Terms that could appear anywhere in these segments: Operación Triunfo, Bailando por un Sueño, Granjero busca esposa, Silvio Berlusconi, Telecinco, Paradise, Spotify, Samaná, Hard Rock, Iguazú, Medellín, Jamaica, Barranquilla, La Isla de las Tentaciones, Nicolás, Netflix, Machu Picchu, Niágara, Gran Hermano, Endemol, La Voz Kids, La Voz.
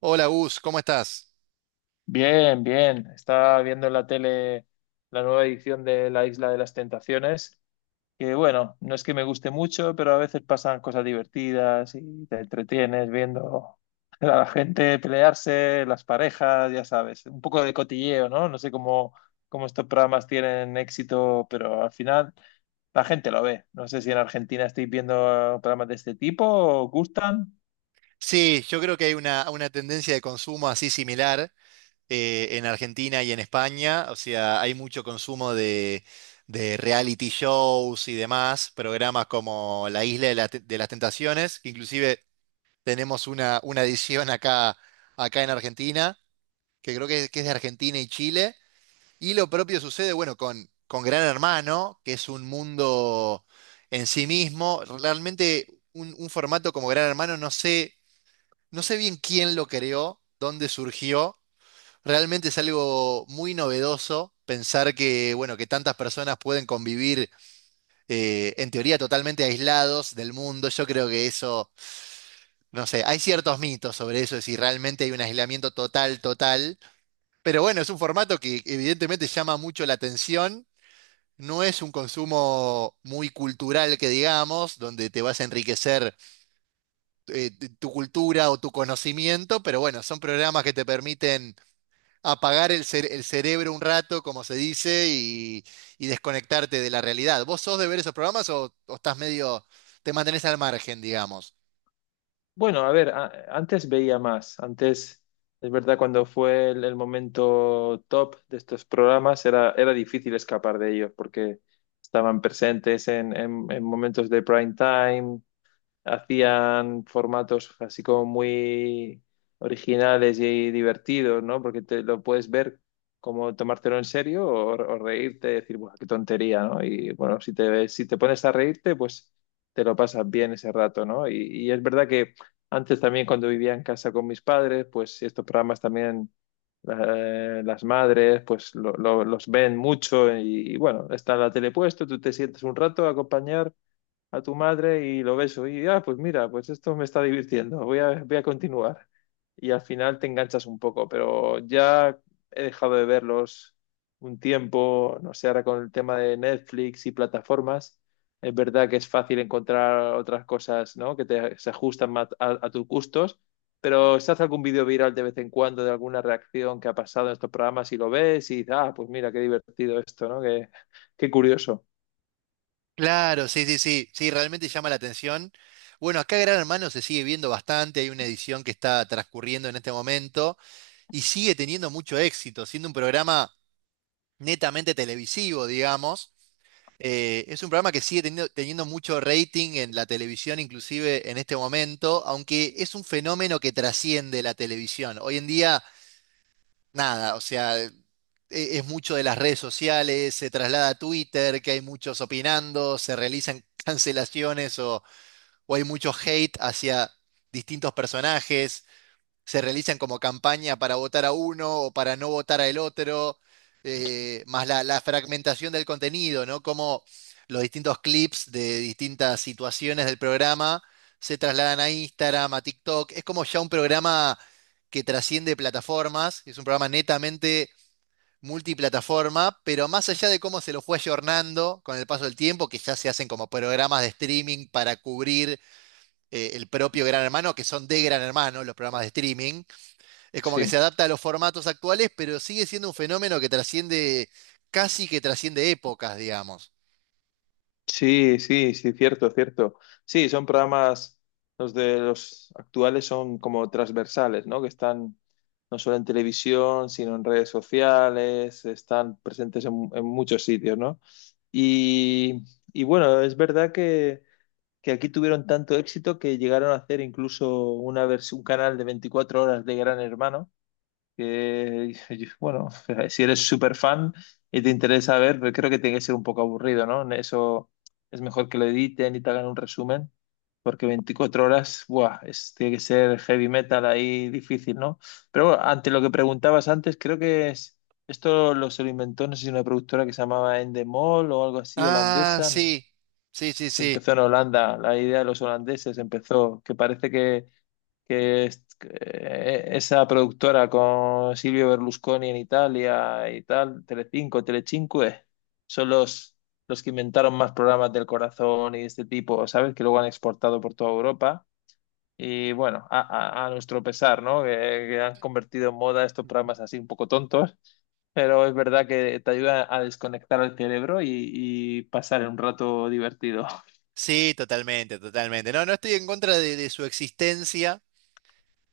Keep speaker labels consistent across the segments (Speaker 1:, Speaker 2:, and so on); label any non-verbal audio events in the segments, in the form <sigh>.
Speaker 1: Hola Gus, ¿cómo estás?
Speaker 2: Bien, bien. Estaba viendo en la tele la nueva edición de La Isla de las Tentaciones, que bueno, no es que me guste mucho, pero a veces pasan cosas divertidas y te entretienes viendo <laughs> a la gente pelearse, las parejas, ya sabes, un poco de cotilleo, ¿no? No sé cómo estos programas tienen éxito, pero al final la gente lo ve. No sé si en Argentina estáis viendo programas de este tipo, ¿os gustan?
Speaker 1: Sí, yo creo que hay una tendencia de consumo así similar, en Argentina y en España. O sea, hay mucho consumo de reality shows y demás, programas como La Isla de las Tentaciones, que inclusive tenemos una edición acá en Argentina, que que es de Argentina y Chile. Y lo propio sucede, bueno, con Gran Hermano, que es un mundo en sí mismo. Realmente un formato como Gran Hermano, no sé, no sé bien quién lo creó, dónde surgió. Realmente es algo muy novedoso pensar que, bueno, que tantas personas pueden convivir, en teoría totalmente aislados del mundo. Yo creo que eso, no sé, hay ciertos mitos sobre eso, de si realmente hay un aislamiento total, total. Pero bueno, es un formato que evidentemente llama mucho la atención. No es un consumo muy cultural que digamos, donde te vas a enriquecer, tu cultura o tu conocimiento, pero bueno, son programas que te permiten apagar el cerebro un rato, como se dice, y desconectarte de la realidad. ¿Vos sos de ver esos programas o estás medio, te mantenés al margen, digamos?
Speaker 2: Bueno, a ver, antes veía más. Antes, es verdad, cuando fue el momento top de estos programas, era difícil escapar de ellos porque estaban presentes en, en momentos de prime time, hacían formatos así como muy originales y divertidos, ¿no? Porque te lo puedes ver como tomártelo en serio o reírte y decir, ¡buah, qué tontería!, ¿no? Y bueno, si te pones a reírte, pues te lo pasas bien ese rato, ¿no? Y es verdad que antes también cuando vivía en casa con mis padres, pues estos programas también, las madres pues los ven mucho y bueno, está la tele puesto, tú te sientes un rato a acompañar a tu madre y lo ves. Y, ah, pues mira, pues esto me está divirtiendo, voy a continuar. Y al final te enganchas un poco, pero ya he dejado de verlos un tiempo, no sé, ahora con el tema de Netflix y plataformas, es verdad que es fácil encontrar otras cosas, ¿no?, que se ajustan más a tus gustos. Pero se hace algún vídeo viral de vez en cuando de alguna reacción que ha pasado en estos programas y lo ves y ah, pues mira, qué divertido esto, ¿no? Qué, qué curioso.
Speaker 1: Claro, sí, sí, sí, sí, realmente llama la atención. Bueno, acá Gran Hermano se sigue viendo bastante, hay una edición que está transcurriendo en este momento y sigue teniendo mucho éxito, siendo un programa netamente televisivo, digamos. Es un programa que sigue teniendo mucho rating en la televisión, inclusive en este momento, aunque es un fenómeno que trasciende la televisión. Hoy en día, nada, o sea, es mucho de las redes sociales, se traslada a Twitter, que hay muchos opinando, se realizan <laughs> cancelaciones o hay mucho hate hacia distintos personajes, se realizan como campaña para votar a uno o para no votar al otro, más la fragmentación del contenido, ¿no? Como los distintos clips de distintas situaciones del programa se trasladan a Instagram, a TikTok. Es como ya un programa que trasciende plataformas, es un programa netamente multiplataforma, pero más allá de cómo se lo fue ayornando con el paso del tiempo, que ya se hacen como programas de streaming para cubrir, el propio Gran Hermano, que son de Gran Hermano los programas de streaming, es como que
Speaker 2: Sí.
Speaker 1: se adapta a los formatos actuales, pero sigue siendo un fenómeno que trasciende, casi que trasciende épocas, digamos.
Speaker 2: Sí, sí, sí, cierto, cierto. Sí, son programas, los de los actuales son como transversales, ¿no? Que están no solo en televisión, sino en redes sociales, están presentes en muchos sitios, ¿no? Y, y bueno, es verdad que aquí tuvieron tanto éxito que llegaron a hacer incluso una un canal de 24 horas de Gran Hermano que, <laughs> bueno, si eres súper fan y te interesa ver, pero creo que tiene que ser un poco aburrido, ¿no? Eso es mejor que lo editen y te hagan un resumen, porque 24 horas, buah, tiene que ser heavy metal ahí difícil, ¿no? Pero bueno, ante lo que preguntabas antes, creo que es, esto lo se lo inventó, no sé si una productora que se llamaba Endemol o algo así,
Speaker 1: Ah,
Speaker 2: holandesa, no sé
Speaker 1: sí, sí, sí,
Speaker 2: si
Speaker 1: sí.
Speaker 2: empezó en Holanda, la idea de los holandeses empezó, que parece que esa productora con Silvio Berlusconi en Italia y tal, Telecinco, Telecinque, son los que inventaron más programas del corazón y de este tipo, ¿sabes? Que luego han exportado por toda Europa. Y bueno, a, a nuestro pesar, ¿no?, que han convertido en moda estos programas así un poco tontos, pero es verdad que te ayuda a desconectar el cerebro y pasar un rato divertido.
Speaker 1: Sí, totalmente, totalmente. No, no estoy en contra de su existencia.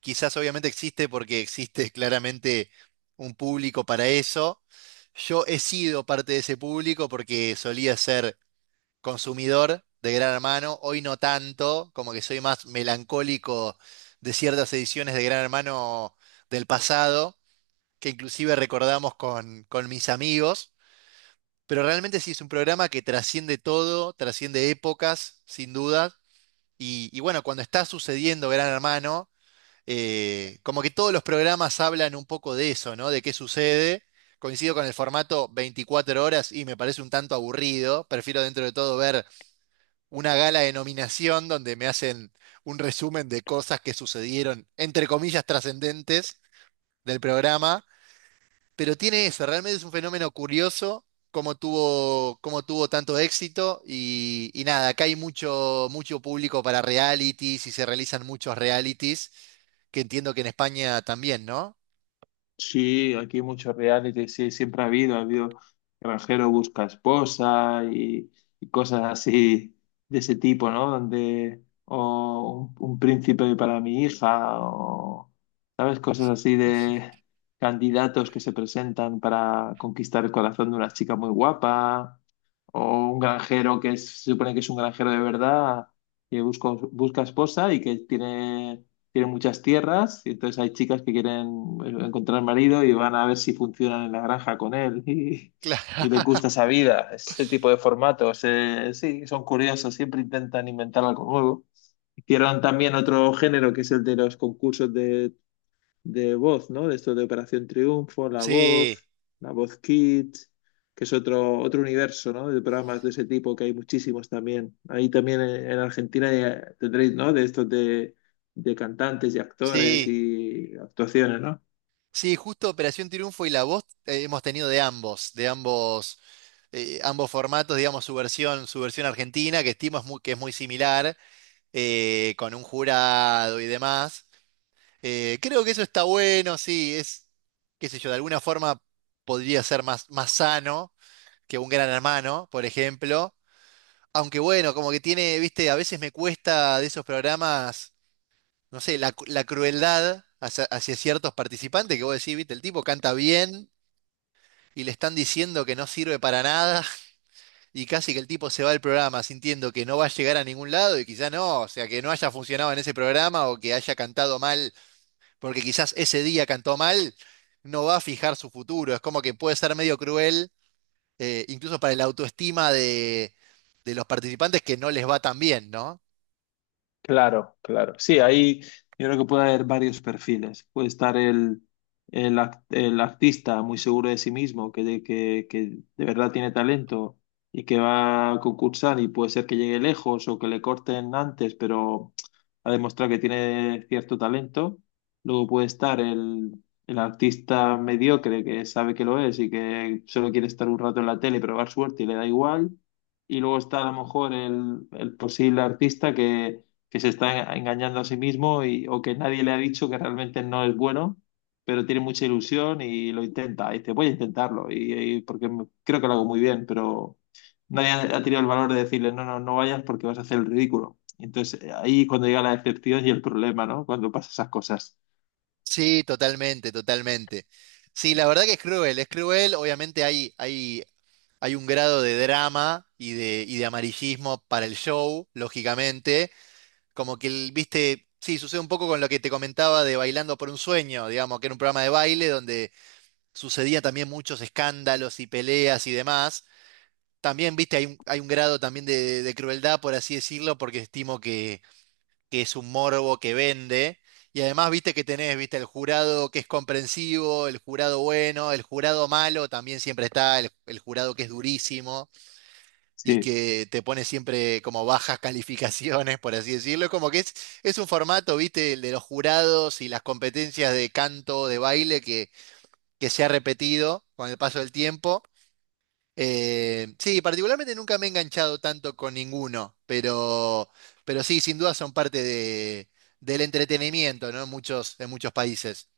Speaker 1: Quizás obviamente existe porque existe claramente un público para eso. Yo he sido parte de ese público porque solía ser consumidor de Gran Hermano, hoy no tanto, como que soy más melancólico de ciertas ediciones de Gran Hermano del pasado, que inclusive recordamos con mis amigos, pero realmente sí es un programa que trasciende todo, trasciende épocas, sin duda, y bueno, cuando está sucediendo Gran Hermano, como que todos los programas hablan un poco de eso, ¿no? De qué sucede. Coincido con el formato 24 horas y me parece un tanto aburrido. Prefiero dentro de todo ver una gala de nominación donde me hacen un resumen de cosas que sucedieron, entre comillas, trascendentes del programa, pero tiene eso, realmente es un fenómeno curioso cómo tuvo tanto éxito y nada, acá hay mucho, mucho público para realities y se realizan muchos realities, que entiendo que en España también, ¿no?
Speaker 2: Sí, aquí hay muchos reality, sí, siempre ha habido Granjero busca esposa y cosas así de ese tipo, ¿no? Donde, o un príncipe para mi hija, o, ¿sabes?, cosas así de candidatos que se presentan para conquistar el corazón de una chica muy guapa, o un granjero que se supone que es un granjero de verdad, que busca, busca esposa y que tiene tienen muchas tierras y entonces hay chicas que quieren encontrar marido y van a ver si funcionan en la granja con él <laughs>
Speaker 1: Claro.
Speaker 2: y les gusta
Speaker 1: <laughs>
Speaker 2: esa vida, ese tipo de formatos. Sí, son curiosos, siempre intentan inventar algo nuevo. Hicieron también otro género que es el de los concursos de voz, ¿no? De esto de Operación Triunfo, La
Speaker 1: Sí,
Speaker 2: Voz, La Voz Kids, que es otro, otro universo, ¿no? De programas de ese tipo que hay muchísimos también. Ahí también en Argentina ya tendréis, ¿no? De estos de cantantes y actores
Speaker 1: sí,
Speaker 2: y actuaciones, ¿no?
Speaker 1: sí, justo Operación Triunfo y La Voz, hemos tenido de ambos, de ambos, ambos formatos, digamos, su versión argentina, que estimo es muy, que es muy similar, con un jurado y demás. Creo que eso está bueno, sí, es, qué sé yo, de alguna forma podría ser más, más sano que un Gran Hermano, por ejemplo. Aunque bueno, como que tiene, viste, a veces me cuesta de esos programas, no sé, la crueldad hacia, hacia ciertos participantes que vos decís, viste, el tipo canta bien y le están diciendo que no sirve para nada. Y casi que el tipo se va del programa sintiendo que no va a llegar a ningún lado y quizá no, o sea, que no haya funcionado en ese programa o que haya cantado mal, porque quizás ese día cantó mal, no va a fijar su futuro. Es como que puede ser medio cruel, incluso para la autoestima de los participantes que no les va tan bien, ¿no?
Speaker 2: Claro, claro. Sí, ahí yo creo que puede haber varios perfiles. Puede estar el artista muy seguro de sí mismo, que de verdad tiene talento y que va a concursar y puede ser que llegue lejos o que le corten antes, pero ha demostrado que tiene cierto talento. Luego puede estar el artista mediocre que sabe que lo es y que solo quiere estar un rato en la tele y probar suerte y le da igual. Y luego está a lo mejor el posible artista que se está engañando a sí mismo y, o que nadie le ha dicho que realmente no es bueno, pero tiene mucha ilusión y lo intenta. Y dice, voy a intentarlo, y porque creo que lo hago muy bien, pero nadie ha, ha tenido el valor de decirle, no, no, no vayas porque vas a hacer el ridículo. Entonces, ahí cuando llega la decepción y el problema, ¿no? Cuando pasan esas cosas.
Speaker 1: Sí, totalmente, totalmente. Sí, la verdad que es cruel, es cruel. Obviamente hay, hay, hay un grado de drama y y de amarillismo para el show, lógicamente. Como que, viste, sí, sucede un poco con lo que te comentaba de Bailando por un Sueño, digamos, que era un programa de baile donde sucedían también muchos escándalos y peleas y demás. También, viste, hay hay un grado también de crueldad, por así decirlo, porque estimo que es un morbo que vende. Y además, viste que tenés, viste, el jurado que es comprensivo, el jurado bueno, el jurado malo también siempre está, el jurado que es durísimo y
Speaker 2: Sí.
Speaker 1: que te pone siempre como bajas calificaciones, por así decirlo. Es como que es un formato, viste, el de los jurados y las competencias de canto, de baile, que se ha repetido con el paso del tiempo. Sí, particularmente nunca me he enganchado tanto con ninguno, pero sí, sin duda son parte de, del entretenimiento, ¿no? En muchos países.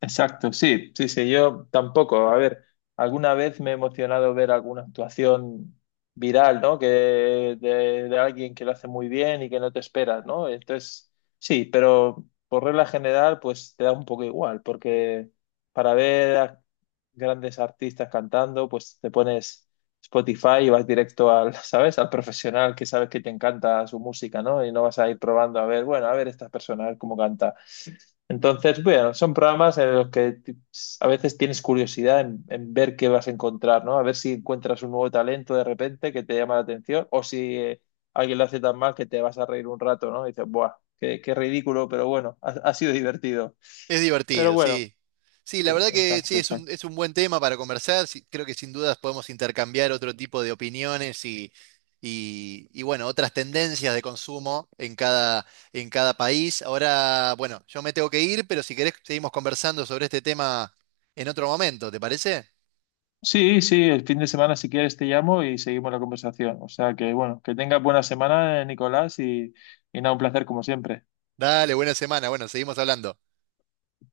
Speaker 2: Exacto, sí, sí, sí, yo tampoco. A ver, alguna vez me he emocionado ver alguna actuación viral, ¿no? Que de alguien que lo hace muy bien y que no te esperas, ¿no? Entonces, sí, pero por regla general, pues te da un poco igual, porque para ver a grandes artistas cantando, pues te pones Spotify y vas directo al, <laughs> ¿sabes?, al profesional que sabes que te encanta su música, ¿no? Y no vas a ir probando a ver, bueno, a ver esta persona, a ver cómo canta. Entonces, bueno, son programas en los que a veces tienes curiosidad en ver qué vas a encontrar, ¿no? A ver si encuentras un nuevo talento de repente que te llama la atención o si alguien lo hace tan mal que te vas a reír un rato, ¿no? Y dices, ¡buah! Qué, qué ridículo, pero bueno, ha, ha sido divertido.
Speaker 1: Es
Speaker 2: Pero
Speaker 1: divertido,
Speaker 2: bueno,
Speaker 1: sí. Sí, la
Speaker 2: sí,
Speaker 1: verdad que
Speaker 2: exacto,
Speaker 1: sí,
Speaker 2: exacto.
Speaker 1: es un buen tema para conversar. Sí, creo que sin dudas podemos intercambiar otro tipo de opiniones y, bueno, otras tendencias de consumo en cada país. Ahora, bueno, yo me tengo que ir, pero si querés seguimos conversando sobre este tema en otro momento, ¿te parece?
Speaker 2: Sí, sí, el fin de semana si quieres te llamo y seguimos la conversación. O sea que bueno, que tengas buena semana, Nicolás, y nada, un placer como siempre.
Speaker 1: Dale, buena semana. Bueno, seguimos hablando.